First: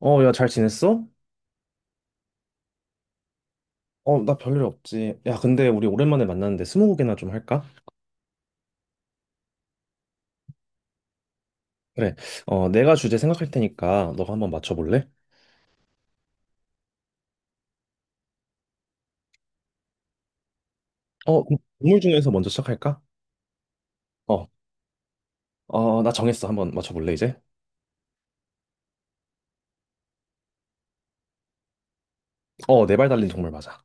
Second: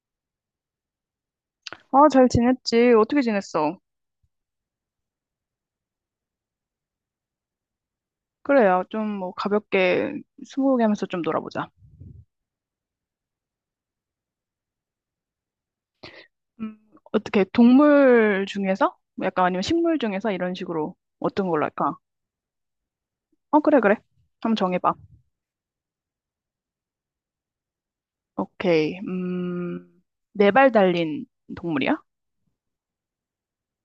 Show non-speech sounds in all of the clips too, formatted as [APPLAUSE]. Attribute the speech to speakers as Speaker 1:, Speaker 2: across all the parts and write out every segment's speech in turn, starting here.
Speaker 1: 야, 잘 지냈어?
Speaker 2: 아, 잘 지냈지? 어떻게 지냈어?
Speaker 1: 나 별일 없지. 야, 근데 우리 오랜만에 만났는데 스무고개나 좀 할까?
Speaker 2: 그래야 좀 뭐 가볍게 스무고개 하면서 좀 놀아보자.
Speaker 1: 그래. 내가 주제 생각할 테니까 너가 한번 맞춰볼래?
Speaker 2: 음, 어떻게 동물 중에서? 뭐 약간 아니면 식물 중에서 이런 식으로 어떤
Speaker 1: 그럼
Speaker 2: 걸로 할까?
Speaker 1: 동물 중에서 먼저 시작할까?
Speaker 2: 어, 그래, 그래.
Speaker 1: 어,
Speaker 2: 한번 정해봐.
Speaker 1: 나 정했어. 한번 맞춰볼래, 이제?
Speaker 2: 오케이. 네발 달린 동물이야?
Speaker 1: 네발 달린 동물 맞아.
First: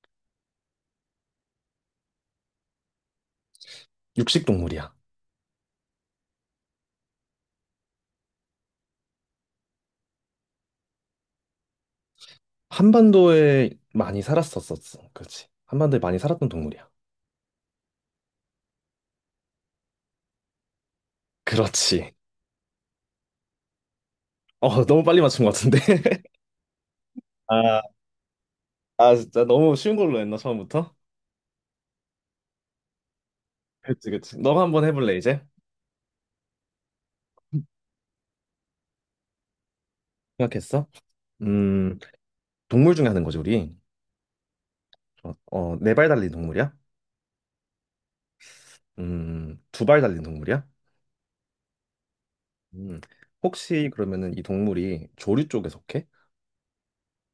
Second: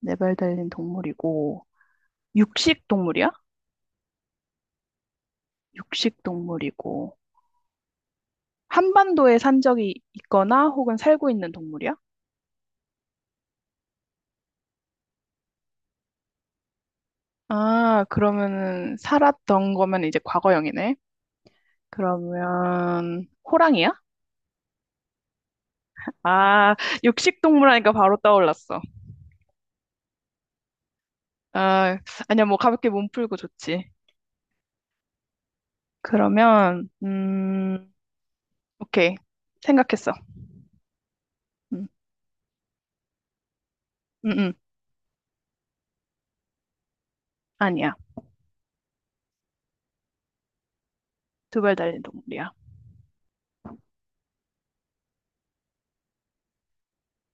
Speaker 2: 네발 달린 동물이고, 육식 동물이야?
Speaker 1: 육식 동물이야.
Speaker 2: 육식 동물이고, 한반도에 산 적이 있거나 혹은 살고 있는 동물이야?
Speaker 1: 한반도에 많이 살았었었어. 그렇지. 한반도에 많이 살았던 동물이야.
Speaker 2: 아, 그러면은 살았던 거면 이제 과거형이네.
Speaker 1: 그렇지.
Speaker 2: 그러면 호랑이야?
Speaker 1: 너무 빨리 맞춘 것 같은데? [LAUGHS]
Speaker 2: 아, 육식동물
Speaker 1: 아,
Speaker 2: 하니까 바로 떠올랐어.
Speaker 1: 아, 진짜 너무 쉬운 걸로 했나, 처음부터?
Speaker 2: 아, 아니야, 뭐 가볍게 몸 풀고 좋지.
Speaker 1: 그치, 그치. 너가 한번 해볼래, 이제?
Speaker 2: 그러면 오케이. 생각했어.
Speaker 1: 생각했어?
Speaker 2: 음,
Speaker 1: 음. 동물 중에 하는 거죠, 우리.
Speaker 2: 음, 음.
Speaker 1: 네 발 달린 동물이야?
Speaker 2: 아니야.
Speaker 1: 두 발 달린 동물이야?
Speaker 2: 두발 달린 동물이야.
Speaker 1: 음, 혹시 그러면은 이 동물이 조류 쪽에 속해?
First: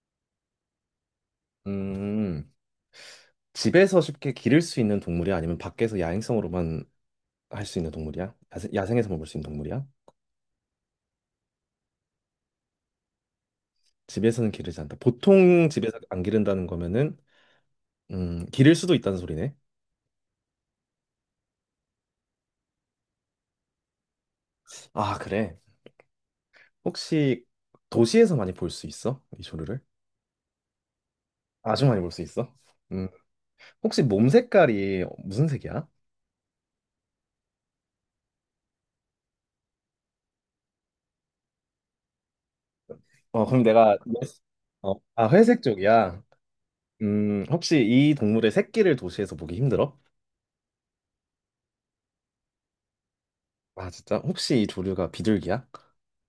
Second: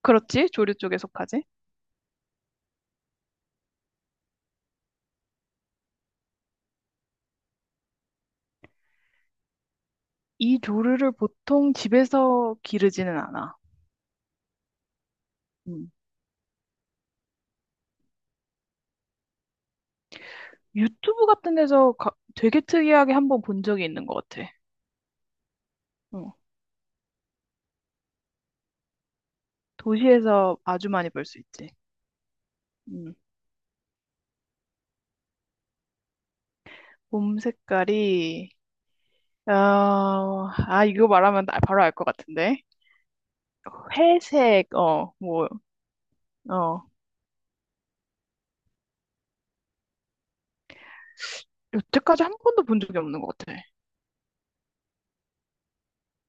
Speaker 2: 그렇지? 조류 쪽에 속하지?
Speaker 1: 음, 집에서 쉽게 기를 수 있는 동물이야? 아니면 밖에서 야행성으로만 할 수 있는 동물이야? 야생, 야생에서만 볼 수 있는 동물이야?
Speaker 2: 이 조류를 보통 집에서 기르지는 않아.
Speaker 1: 집에서는 기르지 않다. 보통
Speaker 2: 음.
Speaker 1: 집에서 안 기른다는 거면은 기를 수도 있다는 소리네.
Speaker 2: 유튜브 같은 데서 되게 특이하게 한번 본 적이 있는 것 같아.
Speaker 1: 아, 그래.
Speaker 2: 어.
Speaker 1: 혹시 도시에서 많이 볼 수 있어? 이 조류를?
Speaker 2: 도시에서 아주 많이 볼 수 있지.
Speaker 1: 아주 많이 볼 수 있어? 음,
Speaker 2: 음.
Speaker 1: 혹시 몸 색깔이 무슨 색이야?
Speaker 2: 몸 색깔이 어, 아, 이거 말하면 나 바로 알 것 같은데.
Speaker 1: 그럼 내가,
Speaker 2: 회색, 어,
Speaker 1: 아,
Speaker 2: 뭐,
Speaker 1: 회색 쪽이야.
Speaker 2: 어.
Speaker 1: 혹시 이 동물의 새끼를 도시에서 보기 힘들어?
Speaker 2: 여태까지 한 번도 본 적이 없는 것 같아.
Speaker 1: 아, 진짜? 혹시 이 조류가 비둘기야?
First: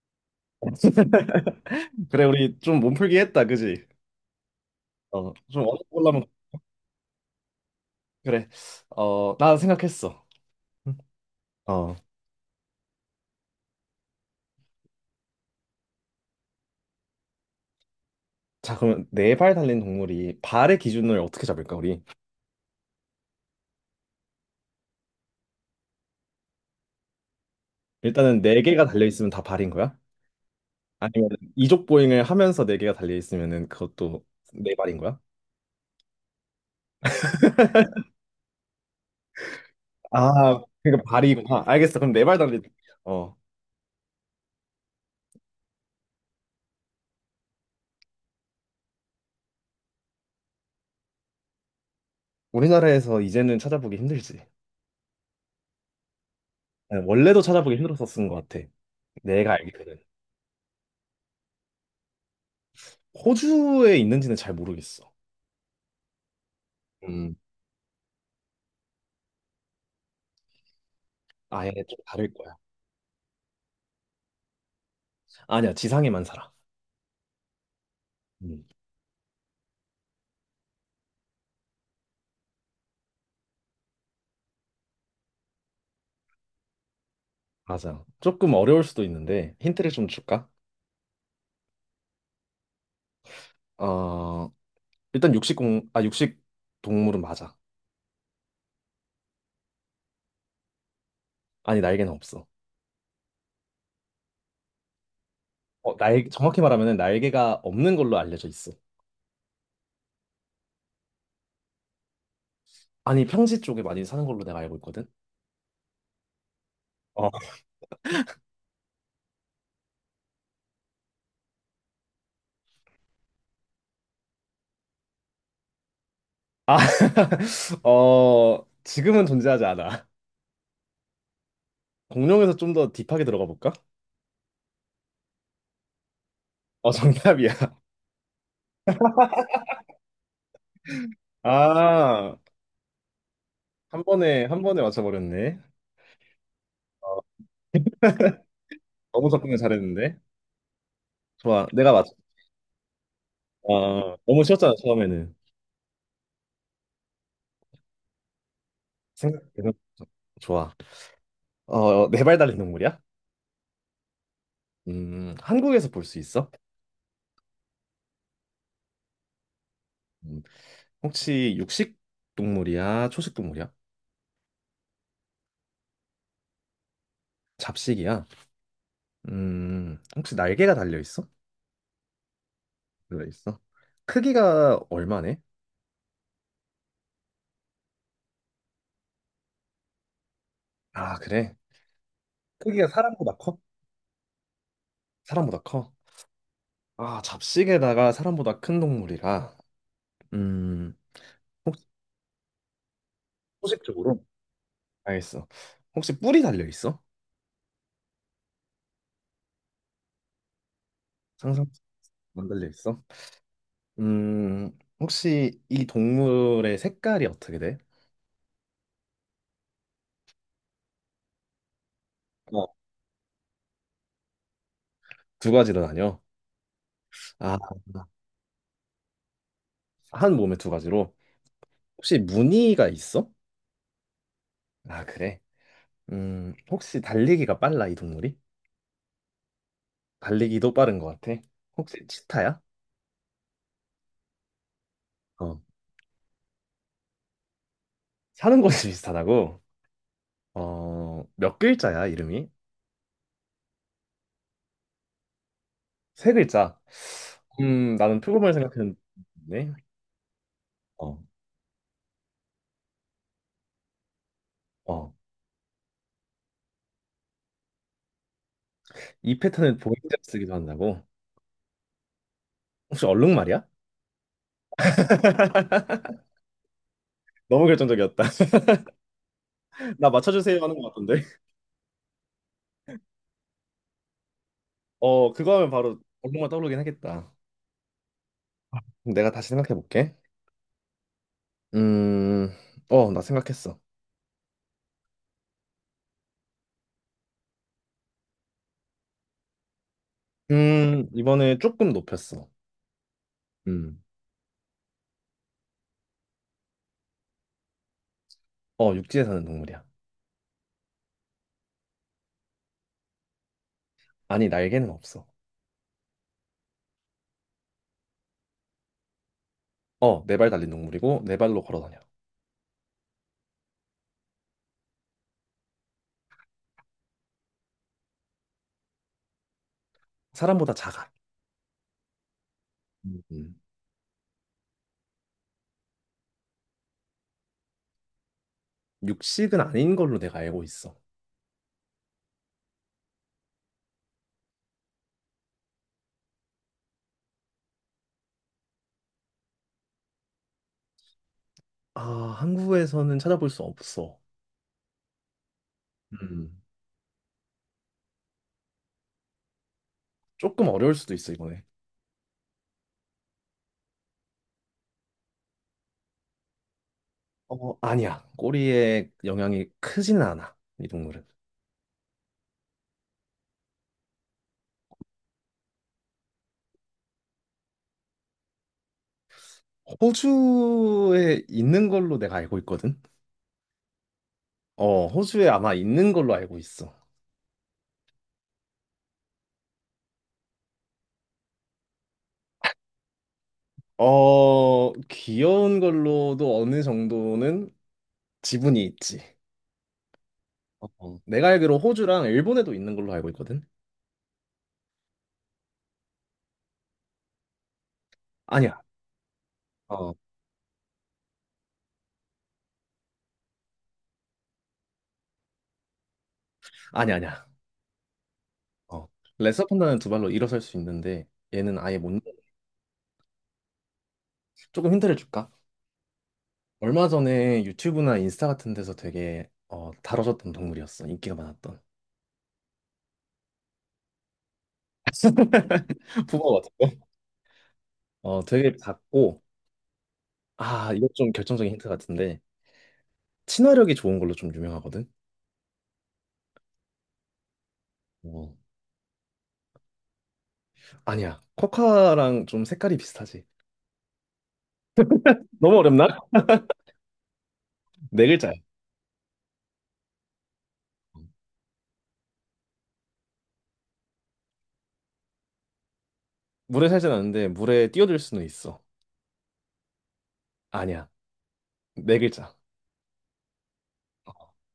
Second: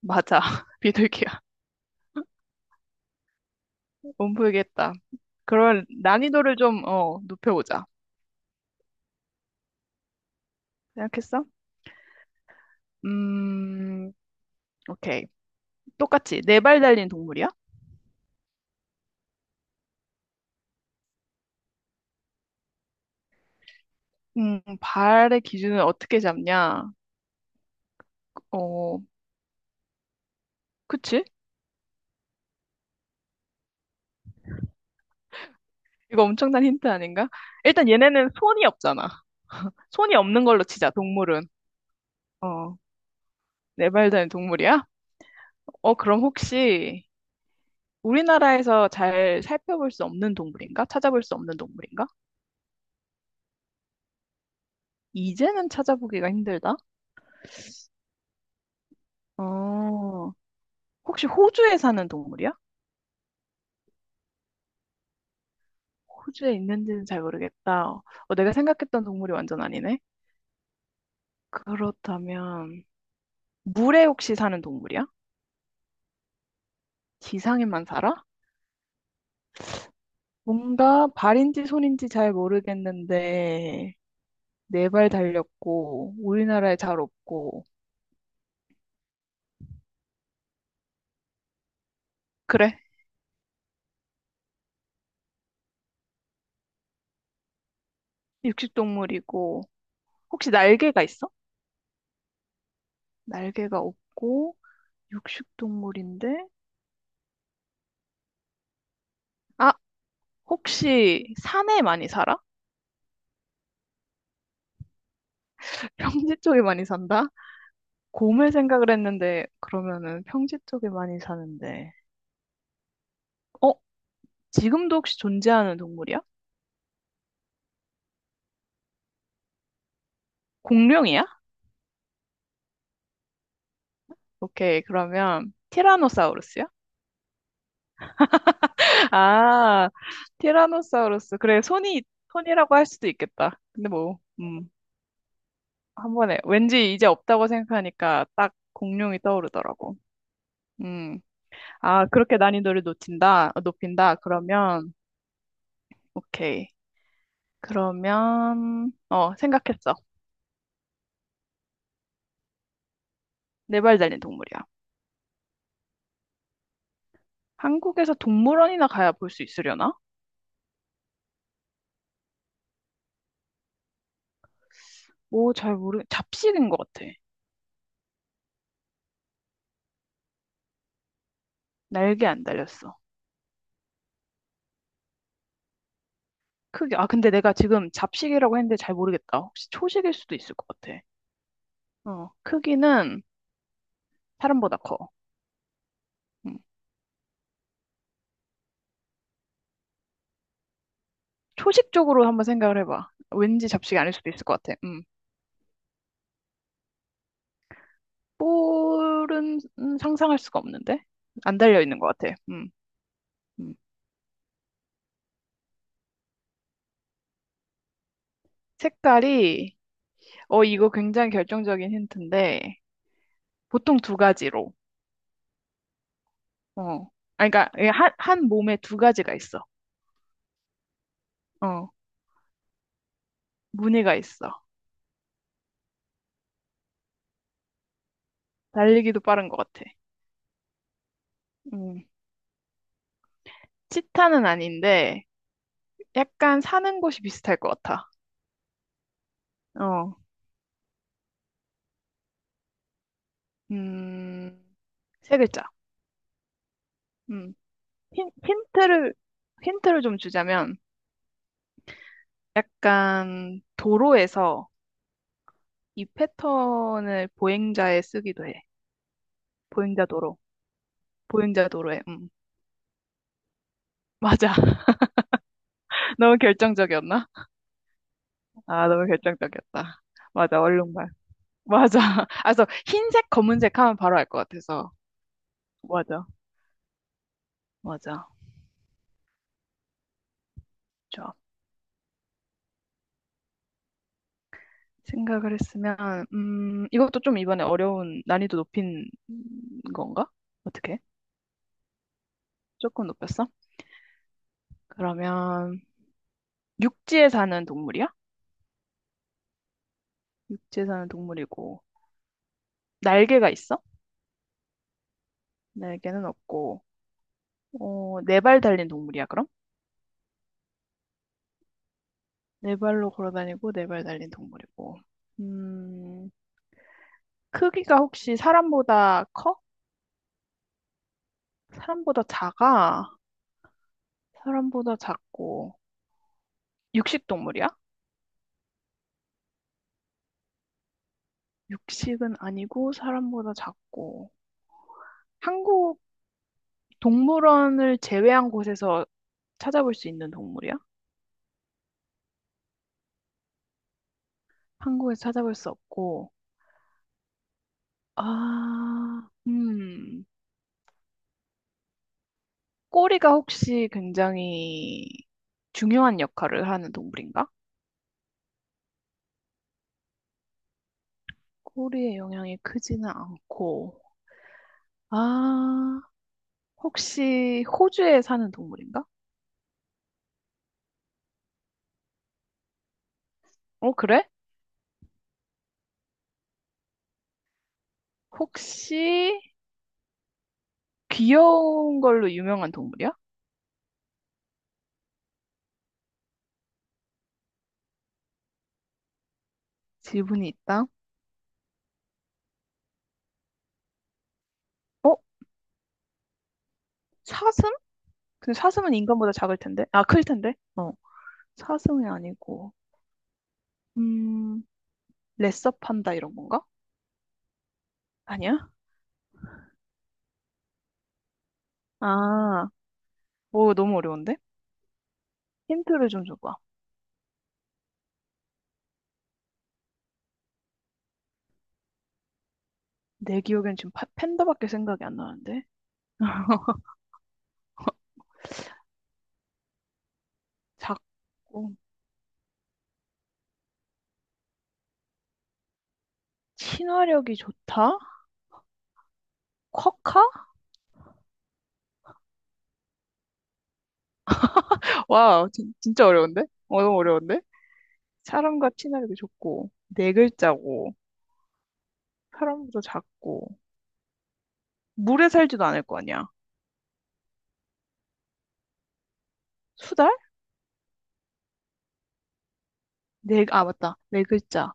Speaker 2: 맞아. [LAUGHS] 비둘기야.
Speaker 1: [LAUGHS] 그래, 우리 좀 몸풀기 했다, 그지?
Speaker 2: 못 풀겠다.
Speaker 1: 좀 어려운
Speaker 2: 그런
Speaker 1: 걸로 하면,
Speaker 2: 난이도를 좀, 어, 높여보자.
Speaker 1: 그래. 나 생각했어.
Speaker 2: 생각했어?
Speaker 1: 어,
Speaker 2: 음, 오케이. 똑같이. 네 발 달린 동물이야?
Speaker 1: 자, 그러면 네 발 달린 동물이 발의 기준을 어떻게 잡을까, 우리?
Speaker 2: 발의 기준은 어떻게 잡냐?
Speaker 1: 일단은 네 개가
Speaker 2: 어,
Speaker 1: 달려 있으면 다 발인 거야?
Speaker 2: 그치?
Speaker 1: 아니면 이족 보행을 하면서 네 개가 달려 있으면은 그것도 네 발인 거야?
Speaker 2: 이거 엄청난 힌트 아닌가? 일단 얘네는 손이 없잖아. 손이 없는
Speaker 1: 아,
Speaker 2: 걸로 치자,
Speaker 1: 그러니까
Speaker 2: 동물은.
Speaker 1: 발이구나. 알겠어. 그럼 내 발 달리.
Speaker 2: 어,
Speaker 1: 어,
Speaker 2: 네 발 달린 동물이야? 어, 그럼 혹시 우리나라에서 잘 살펴볼 수 없는 동물인가? 찾아볼 수 없는 동물인가?
Speaker 1: 우리나라에서 이제는 찾아보기 힘들지.
Speaker 2: 이제는 찾아보기가 힘들다.
Speaker 1: 아니, 원래도 찾아보기 힘들었었던 것 같아. 내가 알기로는.
Speaker 2: 어, 혹시 호주에 사는 동물이야?
Speaker 1: 호주에 있는지는 잘 모르겠어.
Speaker 2: 호주에 있는지는 잘
Speaker 1: 음,
Speaker 2: 모르겠다. 어, 내가 생각했던 동물이 완전 아니네.
Speaker 1: 아예 좀 다를 거야.
Speaker 2: 그렇다면 물에 혹시 사는 동물이야?
Speaker 1: 아니야, 지상에만 살아.
Speaker 2: 지상에만 살아?
Speaker 1: 음,
Speaker 2: 뭔가 발인지 손인지 잘 모르겠는데 네 발 달렸고 우리나라에 잘 없고
Speaker 1: 맞아. 조금 어려울 수도 있는데 힌트를 좀 줄까?
Speaker 2: 그래
Speaker 1: 어, 일단 육식 동물은 맞아.
Speaker 2: 육식동물이고 혹시 날개가 있어?
Speaker 1: 아니, 날개는 없어.
Speaker 2: 날개가 없고 육식동물인데
Speaker 1: 정확히 말하면 날개가 없는 걸로 알려져 있어.
Speaker 2: 아 혹시 산에 많이 살아?
Speaker 1: 아니, 평지 쪽에 많이 사는 걸로 내가 알고 있거든.
Speaker 2: [LAUGHS] 평지 쪽에 많이 산다? 곰을 생각을 했는데 그러면은 평지 쪽에 많이 사는데 어 지금도 혹시 존재하는 동물이야?
Speaker 1: 아, [LAUGHS] 지금은 존재하지 않아.
Speaker 2: 공룡이야?
Speaker 1: 공룡에서 좀 더 딥하게 들어가 볼까?
Speaker 2: 오케이 그러면 티라노사우루스야?
Speaker 1: 정답이야. [LAUGHS]
Speaker 2: [LAUGHS] 아 티라노사우루스 그래 손이
Speaker 1: 아,
Speaker 2: 손이라고 할 수도 있겠다 근데
Speaker 1: 한
Speaker 2: 뭐
Speaker 1: 번에, 한 번에 맞춰버렸네.
Speaker 2: 한 번에 왠지 이제
Speaker 1: 어,
Speaker 2: 없다고
Speaker 1: [LAUGHS]
Speaker 2: 생각하니까 딱 공룡이
Speaker 1: 너무 접근을
Speaker 2: 떠오르더라고
Speaker 1: 잘했는데.
Speaker 2: 음
Speaker 1: 좋아, 내가
Speaker 2: 아,
Speaker 1: 맞춰.
Speaker 2: 그렇게 난이도를 높인다, 어, 높인다.
Speaker 1: 너무 쉬웠잖아,
Speaker 2: 그러면,
Speaker 1: 처음에는.
Speaker 2: 오케이. 그러면, 어,
Speaker 1: 생각해서.
Speaker 2: 생각했어.
Speaker 1: 좋아. 네 발 달린 동물이야?
Speaker 2: 네발 달린 동물이야.
Speaker 1: 한국에서 볼 수 있어?
Speaker 2: 한국에서 동물원이나 가야 볼 수 있으려나?
Speaker 1: 음, 혹시 육식 동물이야? 초식 동물이야?
Speaker 2: 뭐, 잡식인 것 같아.
Speaker 1: 잡식이야? 혹시 날개가 달려 있어?
Speaker 2: 날개 안 달렸어.
Speaker 1: 달려 있어? 크기가 얼마네?
Speaker 2: 크기, 아, 근데 내가 지금 잡식이라고 했는데 잘 모르겠다. 혹시 초식일 수도 있을 것 같아.
Speaker 1: 아, 그래.
Speaker 2: 어,
Speaker 1: 크기가
Speaker 2: 크기는
Speaker 1: 사람보다 커?
Speaker 2: 사람보다 커.
Speaker 1: 사람보다 커?
Speaker 2: 음.
Speaker 1: 아, 잡식에다가 사람보다 큰 동물이라. 음, 혹시
Speaker 2: 초식 쪽으로 한번 생각을 해봐. 왠지 잡식이 아닐
Speaker 1: 소식적으로
Speaker 2: 수도 있을 것 같아. 음.
Speaker 1: 알겠어. 혹시 뿔이 달려 있어?
Speaker 2: 볼은 상상할 수가 없는데? 안
Speaker 1: 상상
Speaker 2: 달려 있는 것 같아.
Speaker 1: 안 달려
Speaker 2: 음.
Speaker 1: 있어?
Speaker 2: 음.
Speaker 1: 혹시 이 동물의 색깔이 어떻게 돼?
Speaker 2: 색깔이, 어, 이거 굉장히 결정적인
Speaker 1: 어,
Speaker 2: 힌트인데, 보통 두 가지로,
Speaker 1: 두 가지로 나뉘어.
Speaker 2: 어. 아,
Speaker 1: 아,
Speaker 2: 그러니까, 예, 한 몸에 두 가지가 있어.
Speaker 1: 한 몸에 두 가지로.
Speaker 2: 어,
Speaker 1: 혹시 무늬가 있어?
Speaker 2: 무늬가 있어.
Speaker 1: 아, 그래. 혹시 달리기가 빨라, 이 동물이?
Speaker 2: 달리기도 빠른 것 같아.
Speaker 1: 달리기도 빠른 것 같아.
Speaker 2: 음,
Speaker 1: 혹시 치타야?
Speaker 2: 치타는 아닌데,
Speaker 1: 어.
Speaker 2: 약간 사는 곳이 비슷할 것 같아.
Speaker 1: 사는 곳이 비슷하다고?
Speaker 2: 어,
Speaker 1: 몇 글자야, 이름이?
Speaker 2: 음, 세 글자.
Speaker 1: 세 글자.
Speaker 2: 음,
Speaker 1: 나는 표고물 생각했는데.
Speaker 2: 힌트를, 힌트를 좀 주자면,
Speaker 1: 어,
Speaker 2: 약간 도로에서
Speaker 1: 어.
Speaker 2: 이 패턴을 보행자에 쓰기도 해.
Speaker 1: 이 패턴을
Speaker 2: 보행자
Speaker 1: 보행자
Speaker 2: 도로.
Speaker 1: 쓰기도 한다고?
Speaker 2: 보행자 도로에. 음.
Speaker 1: 혹시 얼룩말이야?
Speaker 2: 맞아. 너무 결정적이었나?
Speaker 1: 너무 결정적이었다. [LAUGHS]
Speaker 2: 아, 너무 결정적이었다.
Speaker 1: 나 맞춰주세요
Speaker 2: 맞아,
Speaker 1: 하는 것
Speaker 2: 얼룩말.
Speaker 1: 같던데.
Speaker 2: 맞아. [LAUGHS] 아, 그래서 흰색, 검은색 하면 바로 알 것 같아서.
Speaker 1: 그거 하면 바로
Speaker 2: 맞아,
Speaker 1: 얼룩말 떠오르긴 하겠다.
Speaker 2: 맞아.
Speaker 1: 그럼 내가 다시 생각해 볼게.
Speaker 2: 좋아.
Speaker 1: 음, 나 생각했어.
Speaker 2: 생각을 했으면, 이것도 좀 이번에 어려운, 난이도 높인 건가? 어떻게?
Speaker 1: 이번에 조금 높였어.
Speaker 2: 조금 높였어?
Speaker 1: 음,
Speaker 2: 그러면, 육지에 사는 동물이야?
Speaker 1: 육지에 사는 동물이야.
Speaker 2: 육지에 사는 동물이고, 날개가 있어?
Speaker 1: 아니, 날개는 없어.
Speaker 2: 날개는 없고, 어, 네 발 달린 동물이야, 그럼?
Speaker 1: 네 발 달린 동물이고, 네 발로 걸어 다녀.
Speaker 2: 네 발로 걸어 다니고, 네발 달린 동물이고. 음, 크기가 혹시 사람보다 커?
Speaker 1: 사람보다 작아.
Speaker 2: 사람보다 작아?
Speaker 1: 음. 음.
Speaker 2: 사람보다 작고. 육식 동물이야?
Speaker 1: 육식은 아닌 걸로 내가 알고 있어.
Speaker 2: 육식은 아니고 사람보다 작고. 한국 동물원을 제외한 곳에서 찾아볼 수 있는 동물이야?
Speaker 1: 아, 한국에서는 찾아볼 수 없어.
Speaker 2: 한국에서 찾아볼 수 없고.
Speaker 1: 음.
Speaker 2: 아,
Speaker 1: 조금 어려울 수도 있어, 이번에.
Speaker 2: 꼬리가 혹시 굉장히 중요한 역할을 하는 동물인가?
Speaker 1: 아니야. 꼬리에 영향이 크지는 않아, 이 동물은.
Speaker 2: 꼬리의 영향이 크지는 않고. 아, 혹시 호주에 사는 동물인가?
Speaker 1: 호주에 있는 걸로 내가 알고 있거든.
Speaker 2: 어, 그래?
Speaker 1: 호주에 아마 있는 걸로 알고 있어.
Speaker 2: 혹시 귀여운 걸로 유명한 동물이야?
Speaker 1: 귀여운 걸로도 어느 정도는 지분이 있지.
Speaker 2: 지분이 있다.
Speaker 1: 내가 알기로 호주랑 일본에도 있는 걸로 알고 있거든.
Speaker 2: 어? 사슴? 근데
Speaker 1: 아니야.
Speaker 2: 사슴은 인간보다 작을 텐데.
Speaker 1: 어,
Speaker 2: 아,
Speaker 1: 어,
Speaker 2: 클 텐데. 어. 사슴이 아니고. 음, 레서 판다 이런 건가?
Speaker 1: 아니야, 아니야.
Speaker 2: 아니야?
Speaker 1: 어, 레서 판다는 두 발로 일어설 수 있는데 얘는 아예 못.
Speaker 2: 아, 오, 너무 어려운데?
Speaker 1: 조금 힌트를 줄까?
Speaker 2: 힌트를 좀 줘봐.
Speaker 1: 얼마 전에 유튜브나 인스타 같은 데서 되게 다뤄졌던 동물이었어. 인기가 많았던.
Speaker 2: 내 기억엔 지금 팬다밖에 생각이 안 나는데.
Speaker 1: [LAUGHS] 붕어 같은 거? 되게 작고 아, 이거 좀 결정적인
Speaker 2: 작고,
Speaker 1: 힌트 같은데 친화력이 좋은 걸로 좀 유명하거든.
Speaker 2: 친화력이 좋다?
Speaker 1: 어.
Speaker 2: 쿼카?
Speaker 1: 아니야. 코카랑 좀 색깔이 비슷하지.
Speaker 2: 와,
Speaker 1: 너무
Speaker 2: 진짜
Speaker 1: 어렵나?
Speaker 2: 어려운데? 어, 너무 어려운데?
Speaker 1: 네 글자야.
Speaker 2: 사람과 친화력이 좋고, 네 글자고. 사람보다 작고 물에 살지도 않을 거 아니야.
Speaker 1: 물에 살진 않는데 물에 뛰어들 수는 있어.
Speaker 2: 수달?
Speaker 1: 아니야. 네 글자.
Speaker 2: 네, 아 맞다. 네 글자.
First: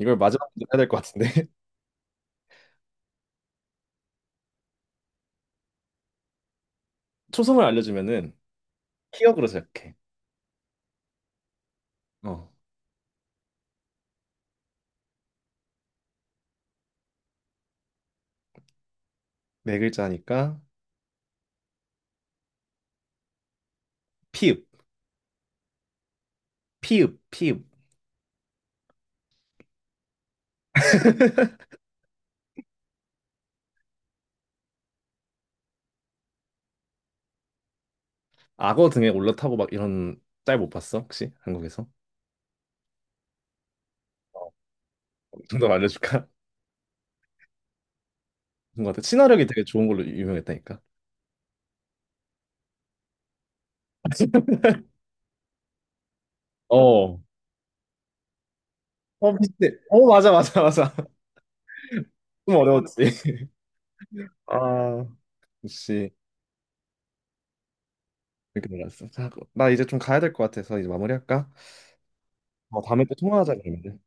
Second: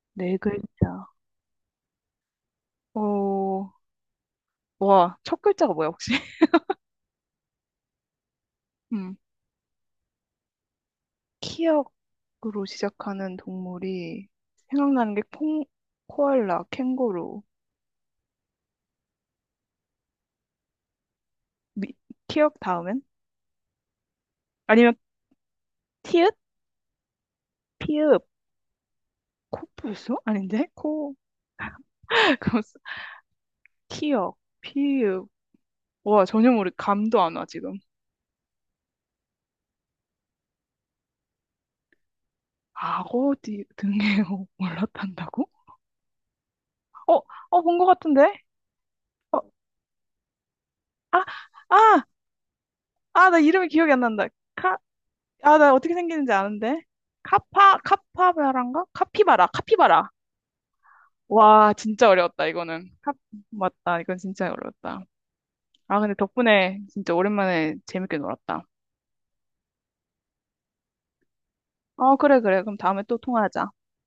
Speaker 1: 이걸
Speaker 2: 네
Speaker 1: 마지막으로 해야 될 것
Speaker 2: 글자.
Speaker 1: 같은데. [LAUGHS]
Speaker 2: 어, 와, 첫 글자가 뭐야 혹시? [LAUGHS]
Speaker 1: 초성을 알려주면은
Speaker 2: 음,
Speaker 1: 피읍으로 시작해. 어.
Speaker 2: 키역으로 시작하는 동물이 생각나는 게 콩, 코알라, 캥거루.
Speaker 1: 네 글자니까
Speaker 2: 미, 키역 다음엔?
Speaker 1: 피읍,
Speaker 2: 아니면 티읕?
Speaker 1: 피읍, 피읍.
Speaker 2: 피읕? 코뿔소? 아닌데? 코, [LAUGHS] 그거 쓰- 키역, 피읕. 와, 감도 안 와, 지금.
Speaker 1: 악어 등에 올라타고 막 이런 짤 못 봤어? 혹시 한국에서?
Speaker 2: 악어 등에 [LAUGHS] 올라탄다고?
Speaker 1: 정더 알려줄까?
Speaker 2: 어, 어, 본 것 같은데?
Speaker 1: 뭔가 되게
Speaker 2: 어,
Speaker 1: 친화력이 되게 좋은 걸로 유명했다니까.
Speaker 2: 아, 아, 아, 나 이름이 기억이 안 난다. 카,
Speaker 1: [LAUGHS]
Speaker 2: 아, 나 어떻게 생기는지 아는데.
Speaker 1: 어.
Speaker 2: 카파, 카파바라인가?
Speaker 1: 어,
Speaker 2: 카피바라,
Speaker 1: 비슷해. 어,
Speaker 2: 카피바라.
Speaker 1: 맞아, 맞아, 맞아. [LAUGHS]
Speaker 2: 와, 진짜 어려웠다,
Speaker 1: 좀
Speaker 2: 이거는.
Speaker 1: 어려웠지.
Speaker 2: 카, 맞다, 이건 진짜 어려웠다.
Speaker 1: 아,
Speaker 2: 아,
Speaker 1: 역시
Speaker 2: 근데 덕분에 진짜 오랜만에 재밌게 놀았다.
Speaker 1: 이렇게 놀랐어. 자, 나 이제 좀 가야 될 것 같아서 이제 마무리할까?
Speaker 2: 어, 그래, 그래. 그럼
Speaker 1: 어,
Speaker 2: 다음에
Speaker 1: 다음에 또
Speaker 2: 또
Speaker 1: 통화하자
Speaker 2: 통화하자.
Speaker 1: 그러면.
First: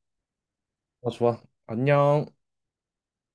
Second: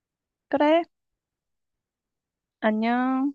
Speaker 2: 그래,
Speaker 1: 어, 좋아. 안녕.
Speaker 2: 안녕.